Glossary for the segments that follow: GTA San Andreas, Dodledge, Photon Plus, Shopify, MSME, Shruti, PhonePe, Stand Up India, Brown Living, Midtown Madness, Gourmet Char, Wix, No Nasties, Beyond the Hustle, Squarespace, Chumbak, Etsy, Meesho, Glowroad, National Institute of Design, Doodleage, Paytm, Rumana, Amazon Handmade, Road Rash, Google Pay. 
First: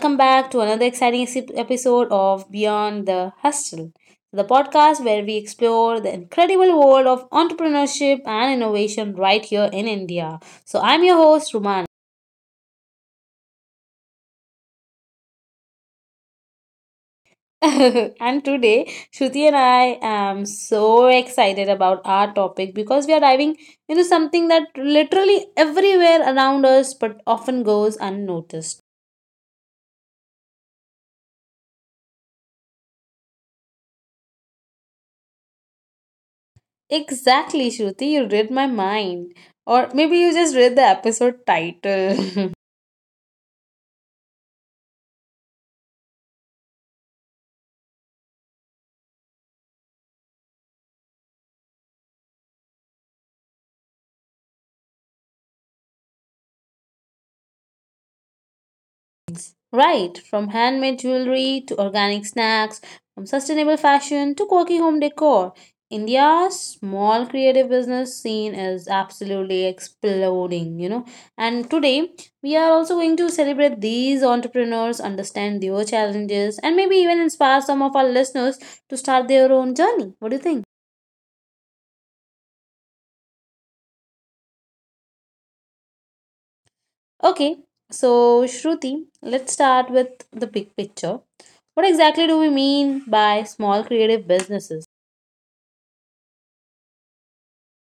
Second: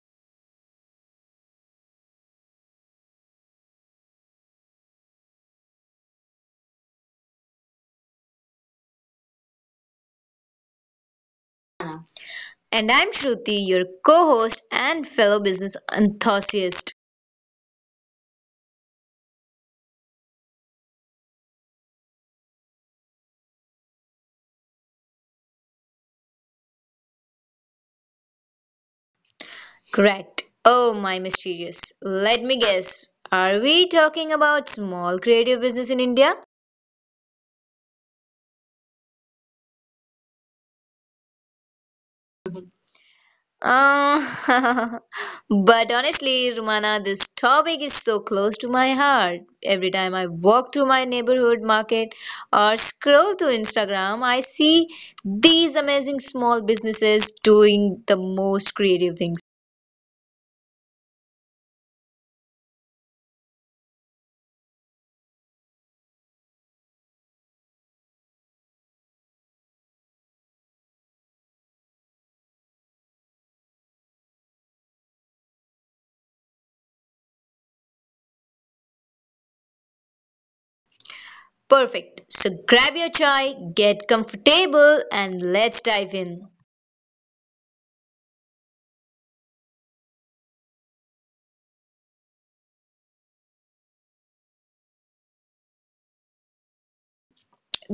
welcome back to another exciting episode of Beyond the Hustle, the podcast where we explore the incredible world of entrepreneurship and innovation right here in India. So, I'm your host, Ruman. And I'm Shruti, your co host and fellow business enthusiast. And today, Shruti and I am so excited about our topic because we are diving into something that literally everywhere around us but often goes unnoticed. Correct. Oh, my mysterious. Let me guess. Are we talking about small creative business in India? Exactly, Shruti. You read my mind. Or maybe you just read the episode title. Uh, but honestly, Rumana, this topic is so close to my heart. Every time I walk to my neighborhood market or scroll through Instagram, I see these amazing small businesses doing the most creative things. Right, from handmade jewelry to organic snacks, from sustainable fashion to quirky home decor, India's small creative business scene is absolutely exploding. And today, we are also going to celebrate these entrepreneurs, understand their challenges, and maybe even inspire some of our listeners to start their own journey. What do you think? Perfect. So grab your chai, get comfortable, and let's dive in. Okay, so Shruti, let's start with the big picture. What exactly do we mean by small creative businesses?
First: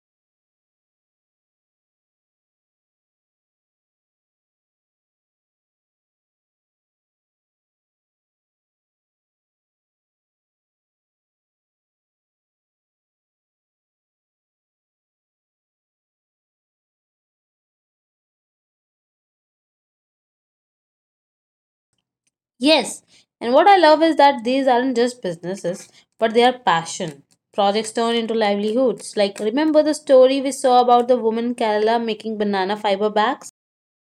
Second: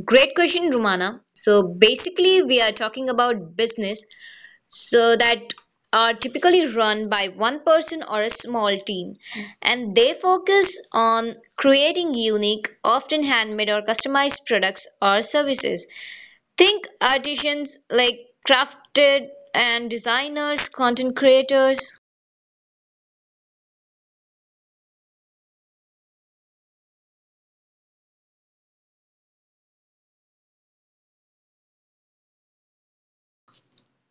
Great question, Rumana. So basically, we are talking about business so that are typically run by one person or a small team, and they focus on creating unique, often handmade or customized products or services. Think artisans like crafted and designers, content creators. Yes, and what I love is that these aren't just businesses, but they are passion. Projects turn into livelihoods. Like, remember the story we saw about the woman in Kerala making banana fiber bags?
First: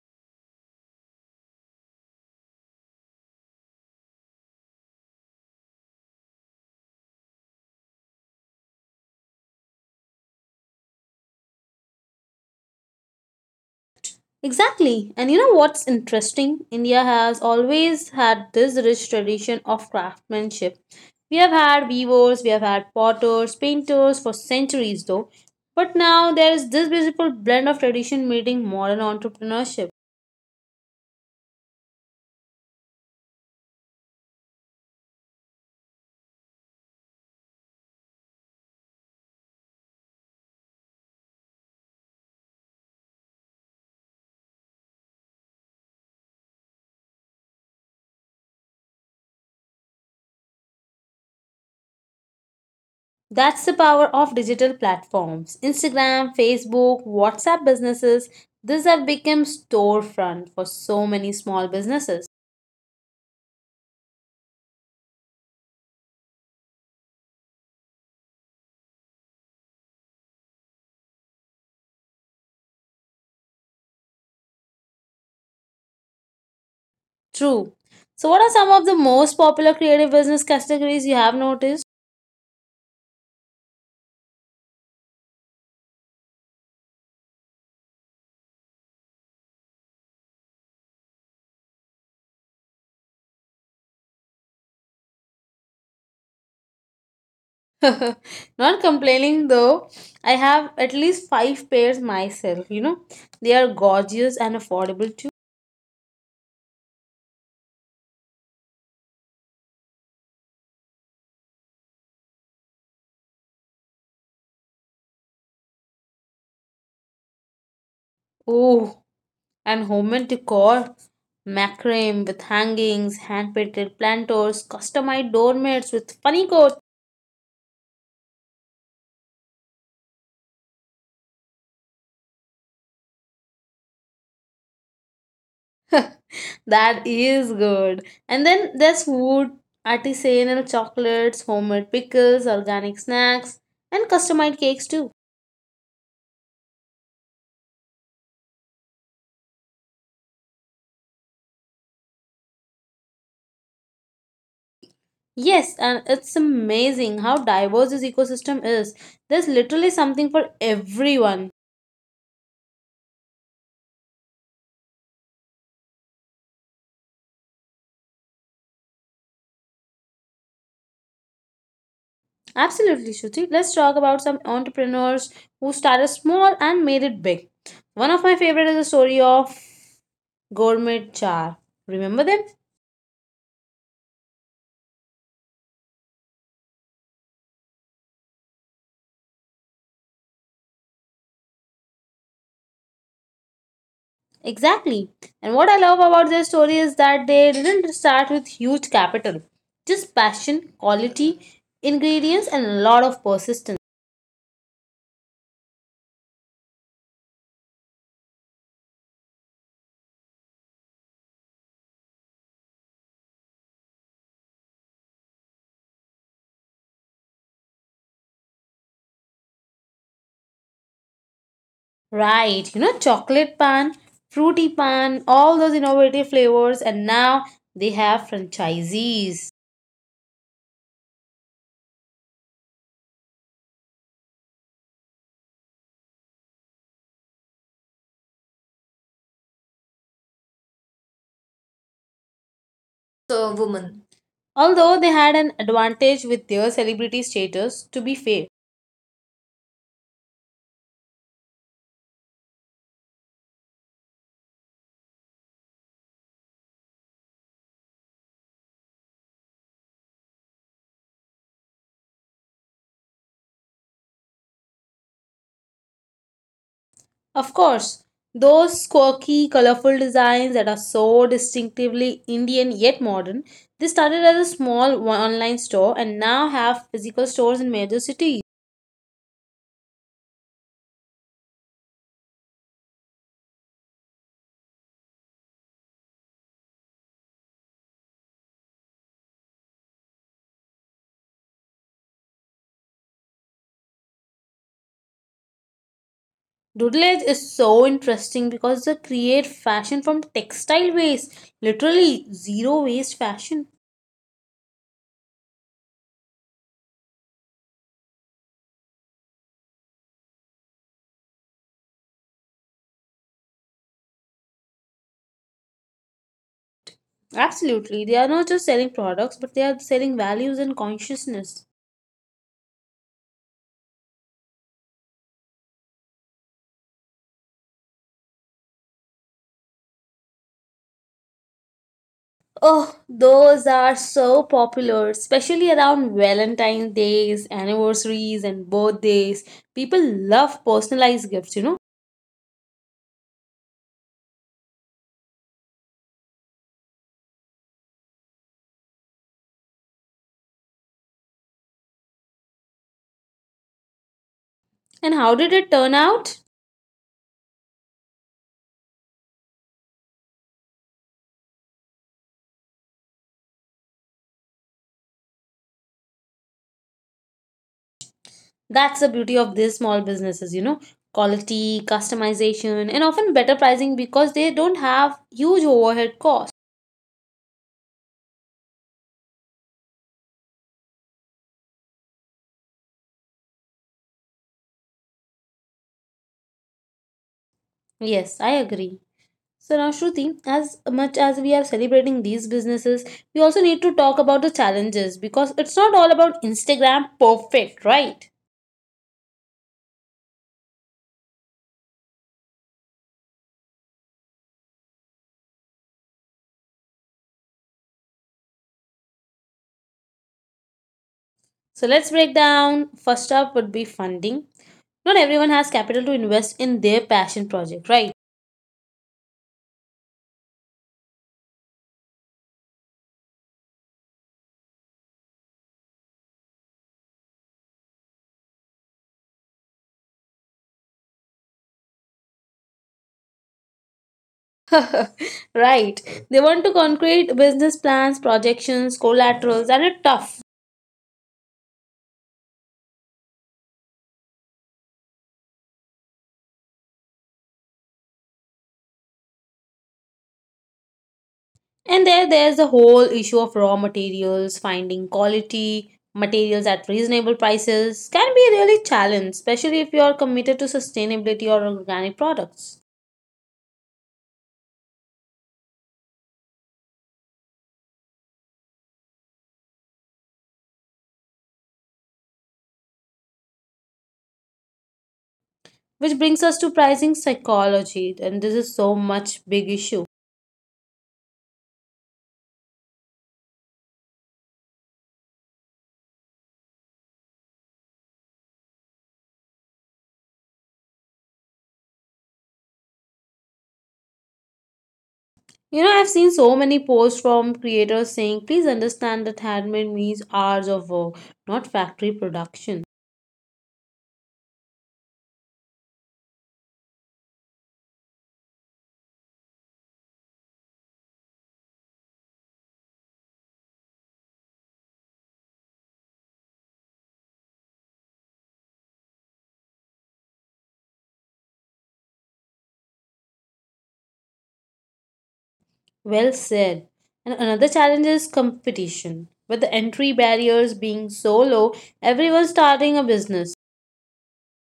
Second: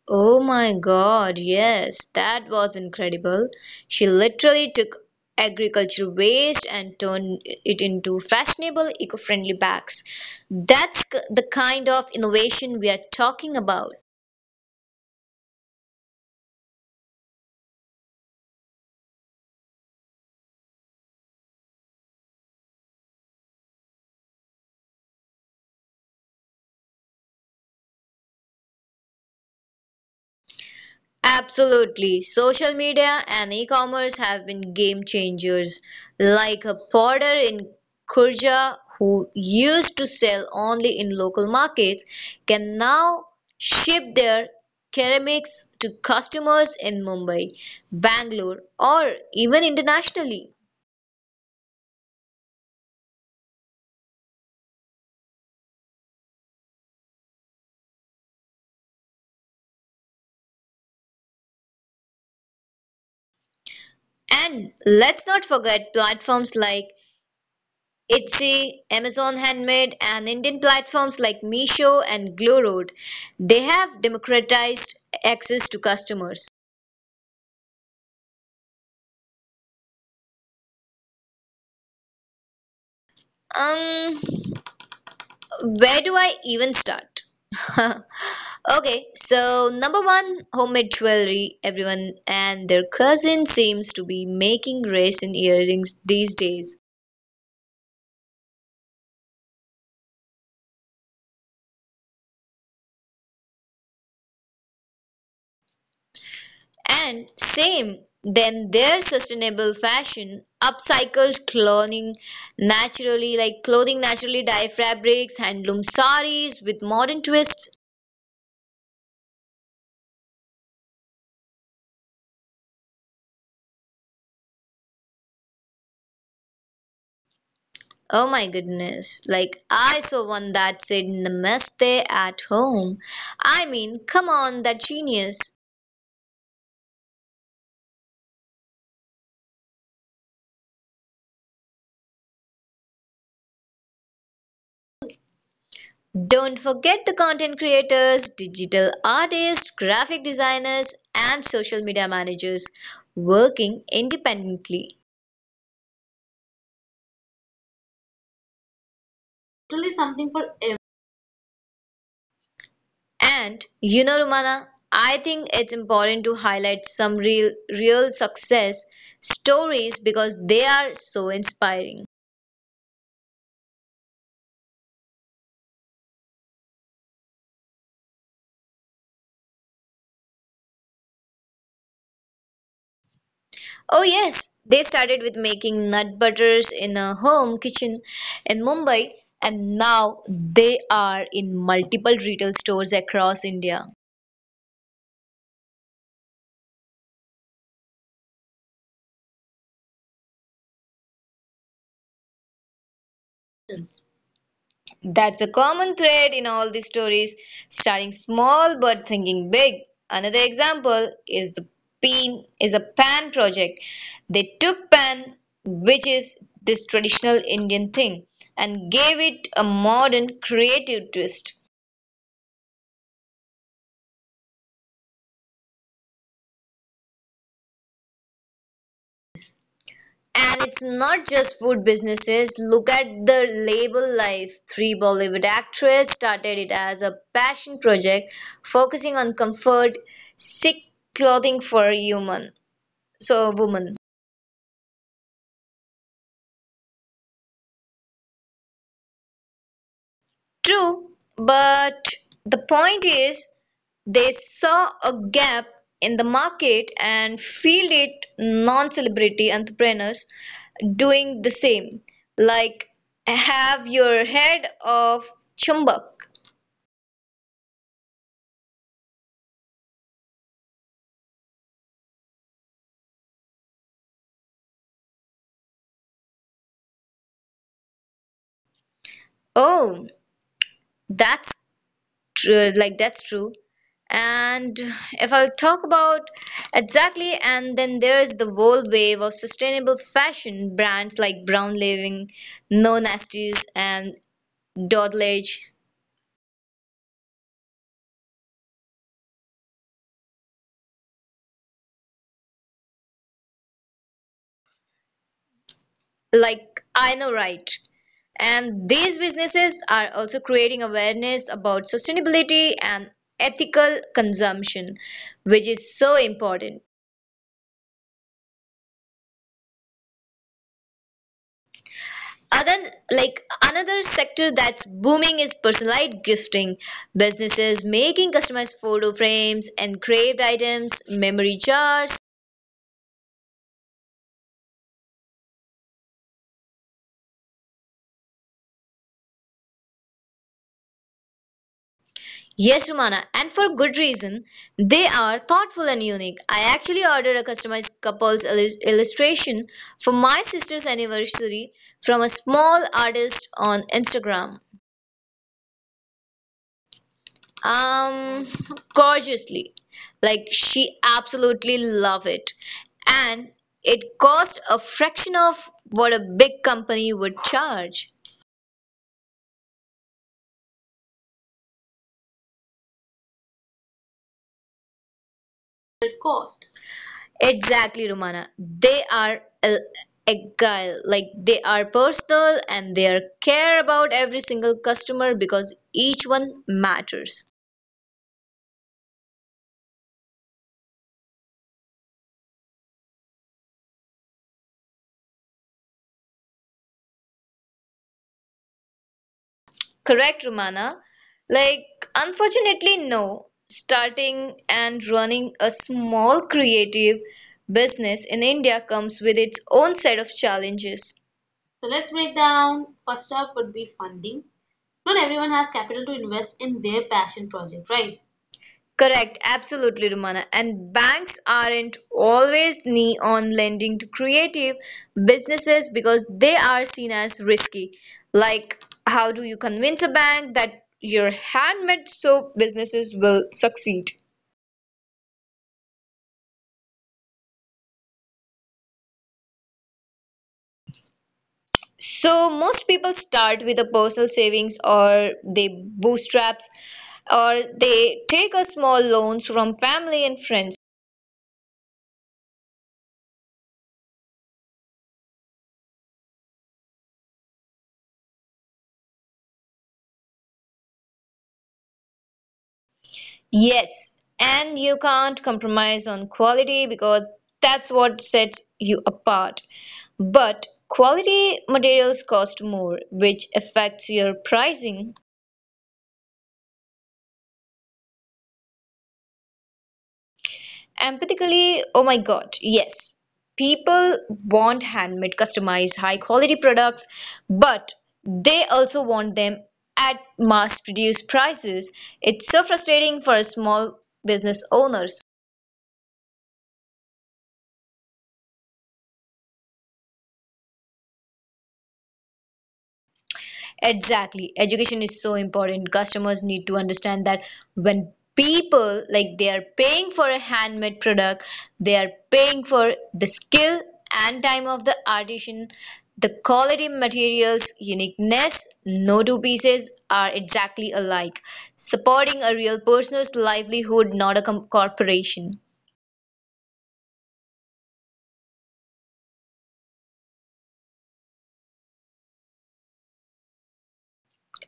Oh my God, yes, that was incredible. She literally took agriculture waste and turned it into fashionable, eco-friendly bags. The kind of innovation we are talking about. Exactly. And you know what's interesting? India has always had this rich tradition of craftsmanship. We have had weavers, we have had potters, painters for centuries though. But now there is this beautiful blend of tradition meeting modern entrepreneurship. Absolutely. Social media and e-commerce have been game changers. Like a porter in Kurja who used to sell only in local markets can now ship their ceramics to customers in Mumbai, Bangalore, or even internationally. That's the power of digital platforms. Instagram, Facebook, WhatsApp businesses, these have become storefront for so many small businesses. And let's not forget platforms like Etsy, Amazon Handmade, and Indian platforms like Meesho and Glowroad. They have democratized access to customers. True. So what are some of the most popular creative business categories you have noticed? Um, where do I even start? Okay, so number one, homemade jewelry. Everyone and their cousin seems to be making raisin earrings these days. Not complaining though. I have at least five pairs myself. They are gorgeous and affordable too. And same, then their sustainable fashion, upcycled clothing, naturally like clothing, naturally dye fabrics, handloom saris with modern twists. Oh, and homemade decor. Macrame with hangings, hand painted planters, customized doormats with funny coats. Oh my goodness. Like I saw one that said namaste at home. I mean, come on, that genius. That is good. And then there's food, artisanal chocolates, homemade pickles, organic snacks, and customized cakes too. Don't forget the content creators, digital artists, graphic designers, and social media managers working independently. Yes, and it's amazing how diverse this ecosystem is. There's literally something for everyone. And you know, Romana, I think it's important to highlight some real success stories because they are so inspiring. Absolutely, Shruti. Let's talk about some entrepreneurs who started small and made it big. One of my favorite is the story of Gourmet Char. Remember them? Oh yes, they started with making nut butters in a home kitchen in Mumbai, and now they are in multiple retail stores across India. Exactly. And what I love about their story is that they didn't start with huge capital, just passion, quality, ingredients, and a lot of persistence. That's a common thread in all these stories, starting small but thinking big. Another example is the PIN is a pan project. They took pan, which is this traditional Indian thing, and gave it a modern creative twist. Right, you know, chocolate pan, fruity pan, all those innovative flavors, and now they have franchisees. And it's not just food businesses. Look at the label life. Three Bollywood actresses started it as a passion project, focusing on comfort, sick clothing for human. So So, woman. woman. Although they had an advantage with their celebrity status, to be fair. True, but the point is they saw a gap in the market and filled it. Non-celebrity entrepreneurs doing the same. Like have your head of chumbak. Of course, those quirky, colorful designs that are so distinctively Indian yet modern, they started as a small online store and now have physical stores in major cities. Oh, that's true. Like that's true. And if I'll talk about exactly, and then there's the whole wave of sustainable fashion brands like Brown Living, No Nasties, and Dodledge, Doodleage is so interesting because they create fashion from textile waste, literally zero waste fashion. like I know right. And these businesses are also creating awareness about sustainability and ethical consumption, which is so important. Absolutely, they are not just selling products, but they are selling values and consciousness. Other like another sector that's booming is personalized gifting. Businesses making customized photo frames, engraved items, memory jars. Oh, those are so popular, especially around Valentine's days, anniversaries, and birthdays. People love personalized gifts. Yes, Rumana, and for good reason. They are thoughtful and unique. I actually ordered a customized couple's illustration for my sister's anniversary from a small artist on Instagram. And how did it turn out? Um, Gorgeously. Like, she absolutely loved it. And it cost a fraction of what a big company would charge. That's the beauty of these small businesses, quality, customization, and often better pricing because they don't have huge overhead costs. Exactly, Romana. Agile. Like they are personal and they are care about every single customer, because each one matters. Yes, I agree. So now, Shruti, as much as we are celebrating these businesses, we also need to talk about the challenges because it's not all about Instagram perfect, right? Correct, Romana. Like, unfortunately, no. Starting and running a small creative business in India comes with its own set of challenges. So let's So break let's break down. down. First up First would up be would be funding. funding. Not everyone Not has everyone has capital to capital to invest in invest their in their passion passion project, right? project, right? Correct, absolutely, Rumana. And banks aren't always knee on lending to creative businesses because they are seen as risky. Like, how do you convince a bank that your handmade soap businesses will succeed? Right. They want to concrete business plans, projections, collaterals, and it's tough. So, most people start with a personal savings, or they bootstraps, or they take a small loans from family and friends. And there's the whole issue of raw materials, finding quality materials at reasonable prices can be really challenge, especially if you are committed to sustainability or organic products. Yes, and you can't compromise on quality because that's what sets you apart. But quality materials cost more, which affects your pricing. Which brings us to pricing psychology, and this is so much big issue. Empathically, oh my god, yes. People want handmade, customized, high quality products, but they also want them at mass produced prices. It's so frustrating for small business owners. You know, I've seen so many posts from creators saying, please understand that handmade means hours of work, not factory production. Exactly. Education is so important. Customers need to understand that when people like they are paying for a handmade product, they are paying for the skill and time of the artisan, the quality materials, uniqueness, no two pieces are exactly alike. Supporting a real person's livelihood, not a corporation. Well said. And another challenge is competition. With the entry barriers being so low, everyone's starting a business.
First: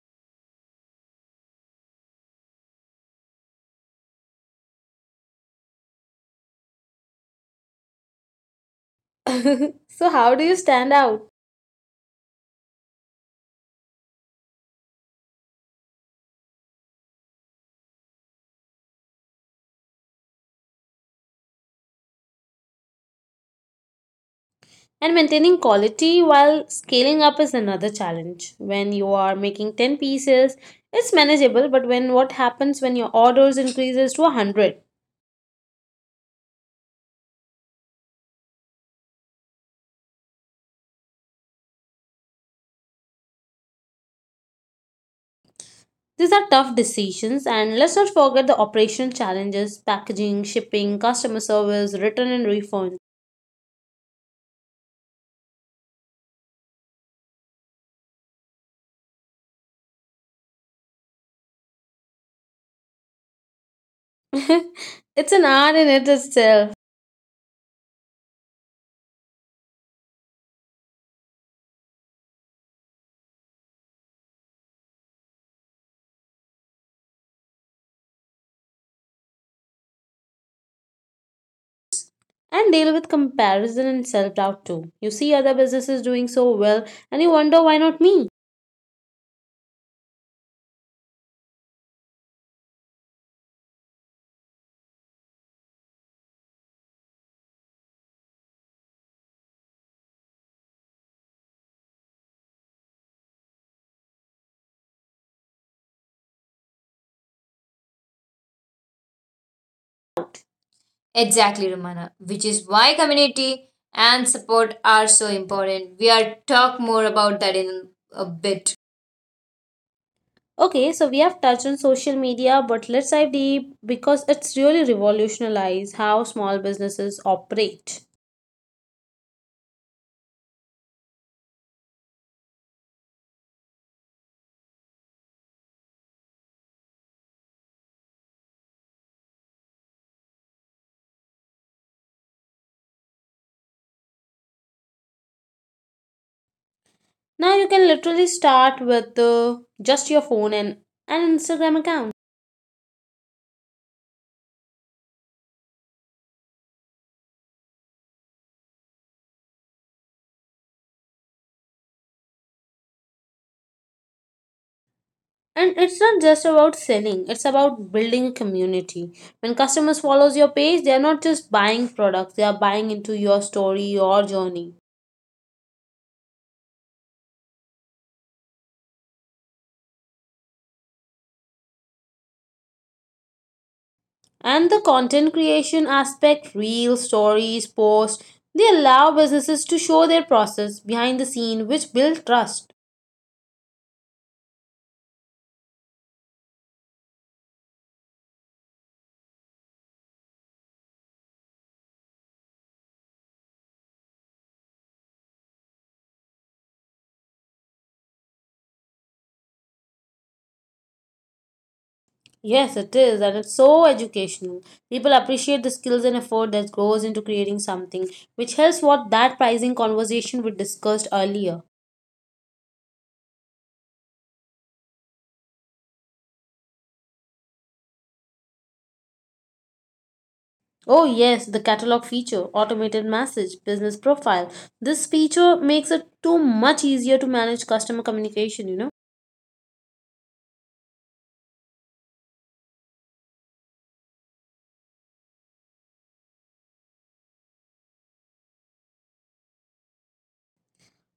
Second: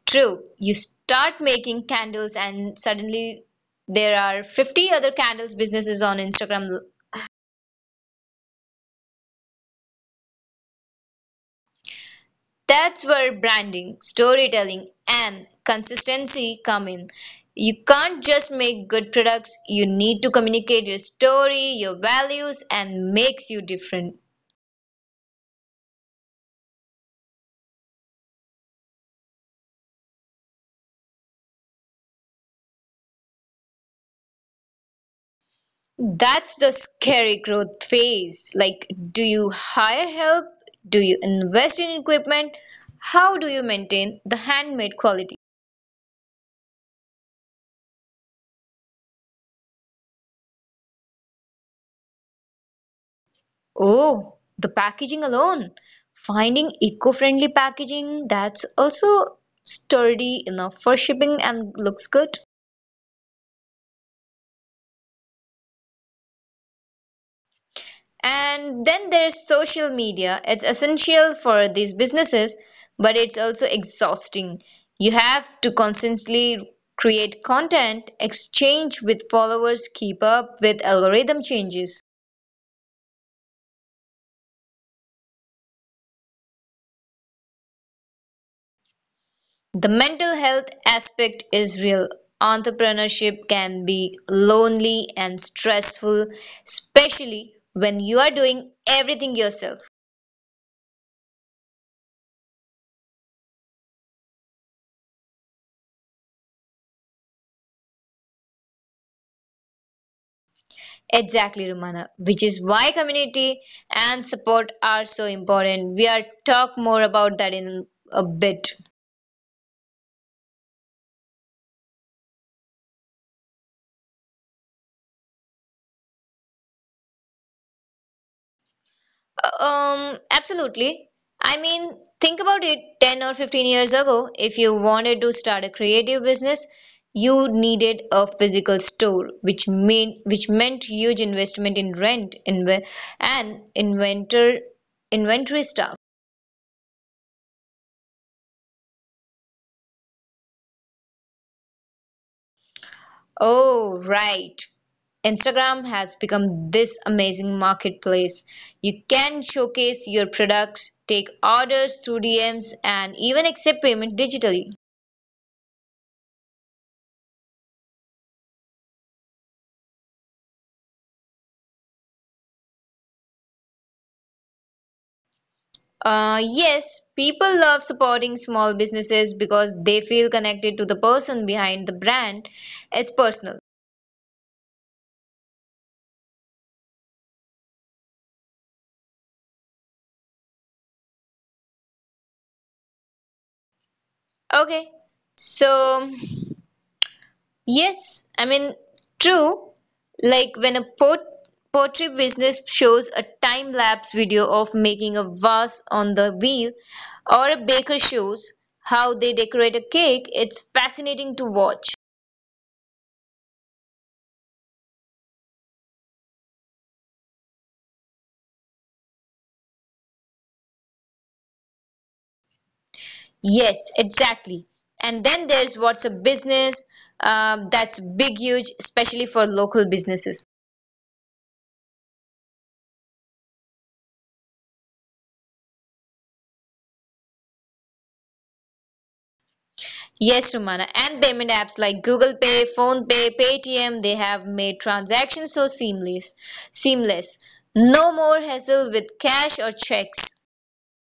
True, you start making candles and suddenly there are 50 other candles businesses on Instagram. So, how do you stand out? That's where branding, storytelling, and consistency come in. You can't just make good products, you need to communicate your story, your values, and makes you different. And maintaining quality while scaling up is another challenge. When you are making 10 pieces, it's manageable, but when what happens when your orders increases to 100? That's the scary growth phase. Like, do you hire help? Do you invest in equipment? How do you maintain the handmade quality? These are tough decisions, and let's not forget the operational challenges, packaging, shipping, customer service, return and refund. Oh, the packaging alone. Finding eco-friendly packaging that's also sturdy enough for shipping and looks good. It's an art in it itself. And then there's social media. It's essential for these businesses, but it's also exhausting. You have to constantly create content, exchange with followers, keep up with algorithm changes. And deal with comparison and self doubt too. You see other businesses doing so well and you wonder why not me? The mental health aspect is real. Entrepreneurship can be lonely and stressful, especially when you are doing everything yourself. It's Exactly, Romana, which is why why community community and and support are so important. We are talk more more about about that that in in a a bit. bit. Okay, so we have touched on social media, but let's dive deep because it's really revolutionized how small businesses operate. Absolutely. I mean, think about it 10 or 15 years ago, if you wanted to start a creative business, you needed a physical store, which meant huge investment in rent, inve and inventor inventory stuff. Now you can literally start with just your phone and an Instagram account. Oh, right. Instagram has become this amazing marketplace. You can showcase your products, take orders through DMs, and even accept payment digitally. And it's not just about selling, it's about building a community. When customers follows your page, they are not just buying products, they are buying into your story, your journey. Yes, people love supporting small businesses because they feel connected to the person behind the brand. It's personal. And the content creation aspect, real stories, posts, they allow businesses to show their process behind the scene, which build trust. Okay, so yes, I mean, true. Like when a pottery business shows a time lapse video of making a vase on the wheel, or a baker shows how they decorate a cake, it's fascinating to watch. Yes, it is, and it's so educational. People appreciate the skills and effort that goes into creating something, which helps what that pricing conversation we discussed earlier. Yes, exactly. And then there's what's a business that's big, huge, especially for local businesses. Oh, yes, the catalog feature, automated message, business profile. This feature makes it too much easier to manage customer communication. Yes, Rumana, and payment apps like Google Pay, Phone Pay, Paytm, they have made transactions so seamless. No more hassle with cash or checks.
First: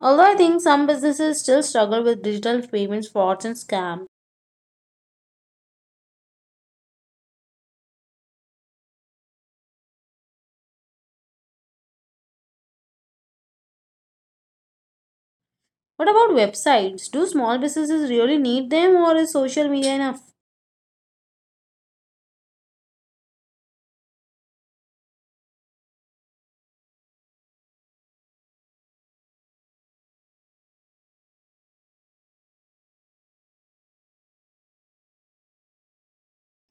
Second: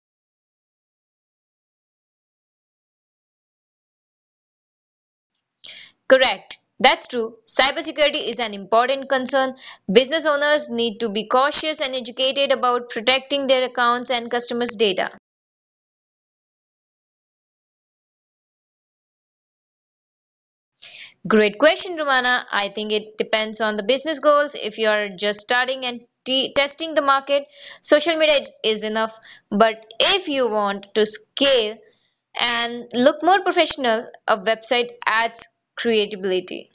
Although I think some businesses still struggle with digital payments, frauds, and scam. Correct. That's true. Cybersecurity is an important concern. Business owners need to be cautious and educated about protecting their accounts and customers' data. What about websites? Do small businesses really need them or is social media enough? Great question, Romana. I think it depends on the business goals. If you are just starting and testing the market, social media is enough. But if you want to scale and look more professional, a website adds creativity.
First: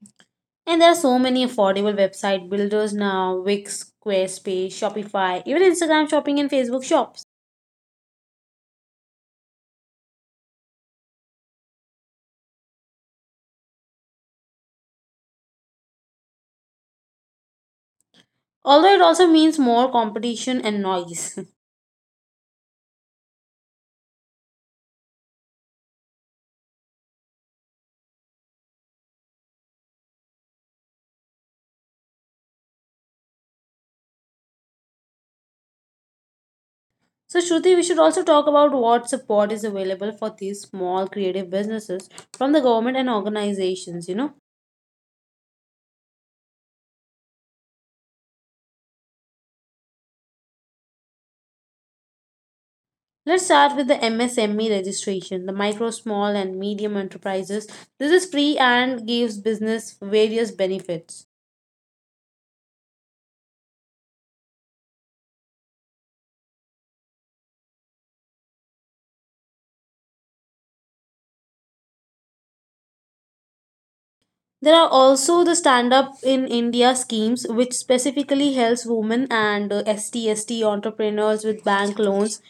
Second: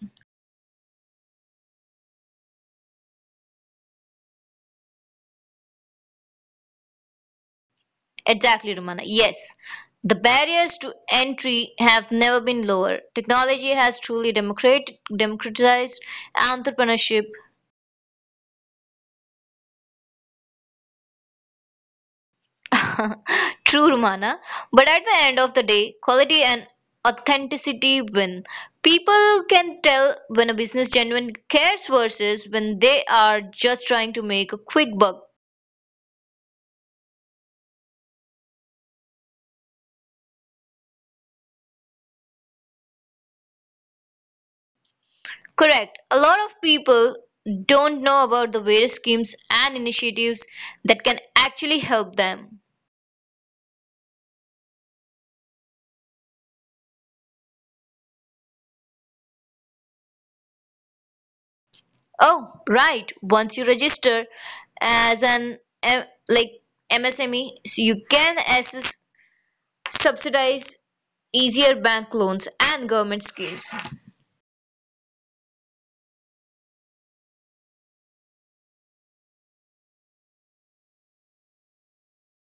And there are so many affordable website builders now Wix, Squarespace, Shopify, even Instagram shopping and Facebook shops. Exactly, Romana. Yes. The barriers to entry have never been lower. Technology has truly democratized entrepreneurship. Although it also means more competition and noise. True, Romana. But at the end of the day, quality and authenticity win. People can tell when a business genuinely cares versus when they are just trying to make a quick buck. So, Shruti, we should also talk about what support is available for these small creative businesses from the government and organizations. Correct. A lot of people don't know about the various schemes and initiatives that can actually help them. Let's start with the MSME registration, the micro, small, and medium enterprises. This is free and gives business various benefits. Oh, right. Once you register as an MSME, so you can access subsidize easier bank loans and government schemes. There are also the Stand Up in India schemes, which specifically helps women and ST, entrepreneurs with bank loans,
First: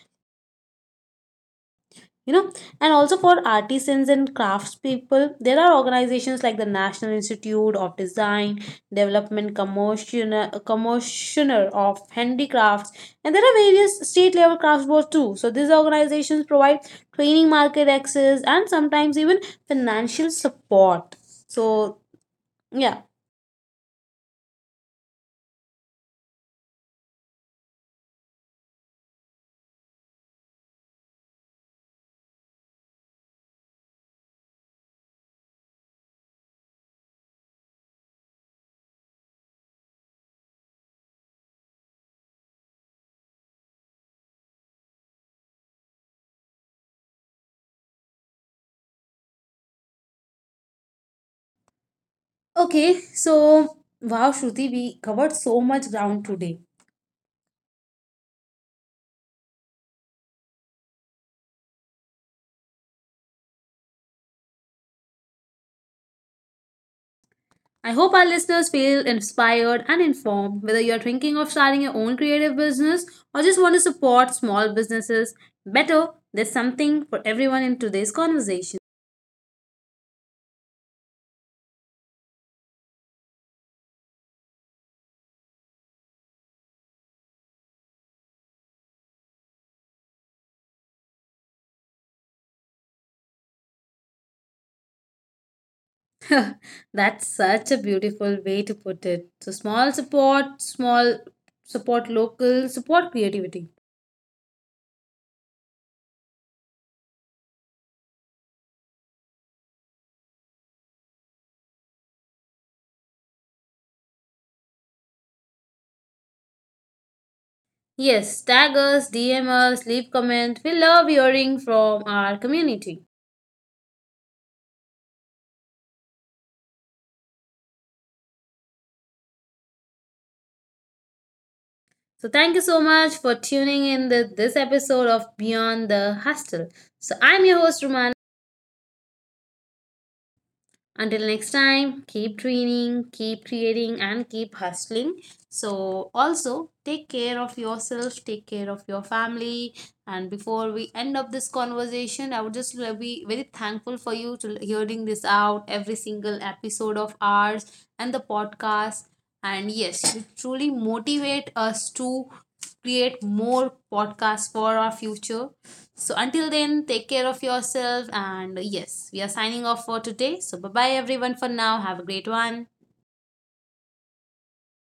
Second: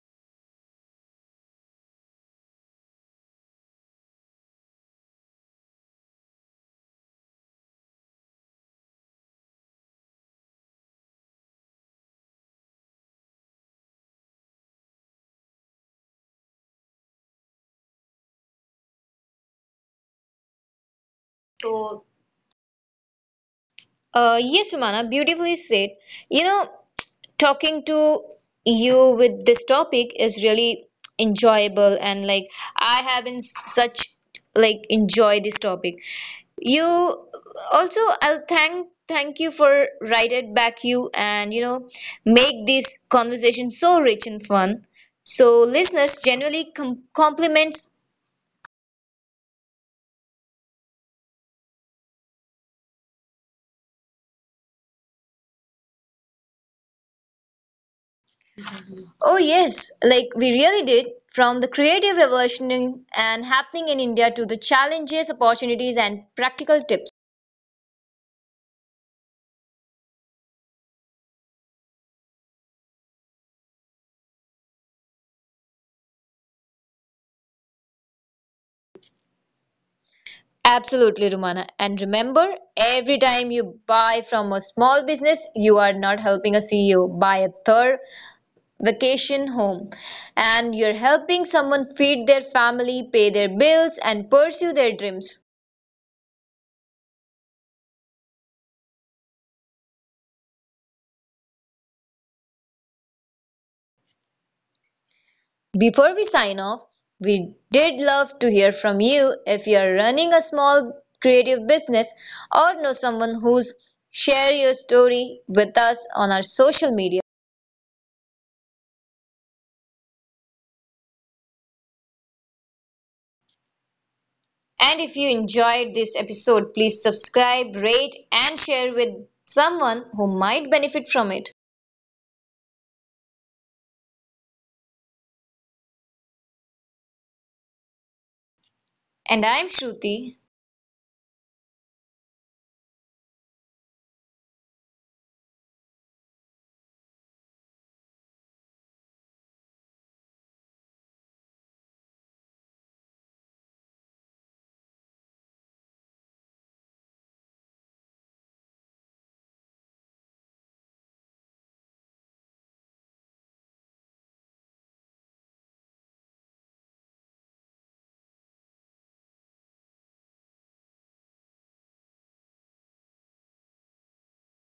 you know. And also for artisans and craftspeople, there are organizations like the National Institute of Design, development commissioner, of handicrafts, and there are various state level crafts boards too. So these organizations provide training, market access, and sometimes even financial support. So So, yeah. Yes, Umana, beautifully said. You know, talking to you with this topic is really enjoyable, and like I have been such like enjoy this topic. You also, I'll thank you for write it back you, and you know, make this conversation so rich and fun. So, listeners, generally compliments. Okay, so wow, Shruti, we covered so much ground today. Oh, yes, like we really did. From the creative revolution and happening in India to the challenges, opportunities, and practical tips. I hope our listeners feel inspired and informed, whether you're thinking of starting your own creative business or just want to support small businesses better. There's something for everyone in today's conversation. Absolutely, Rumana. And remember, every time you buy from a small business, you are not helping a CEO buy a third vacation home. And you're helping someone feed their family, pay their bills, and pursue their dreams. That's such a beautiful way to put it. So, small support local, support creativity. Before we sign off, we did love to hear from you. If you're running a small creative business or know someone who's, share your story with us on our social media. Yes, tag us, DM us, leave comment. We love hearing from our community. And if you enjoyed this episode, please subscribe, rate, and share with someone who might benefit from it. So thank you so much for tuning in this episode of Beyond the Hostel. So I'm your host Ruman. And I'm Shruti. Until next time, keep training, keep creating, and keep hustling. So, also take care of yourself, take care of your family. And before we end up this conversation, I would just be very thankful for you to hearing this out every single episode of ours and the podcast. And yes, you truly motivate us to create more podcasts for our future. So until then, take care of yourself. And yes, we are signing off for today. So bye bye, everyone, for now. Have a great one.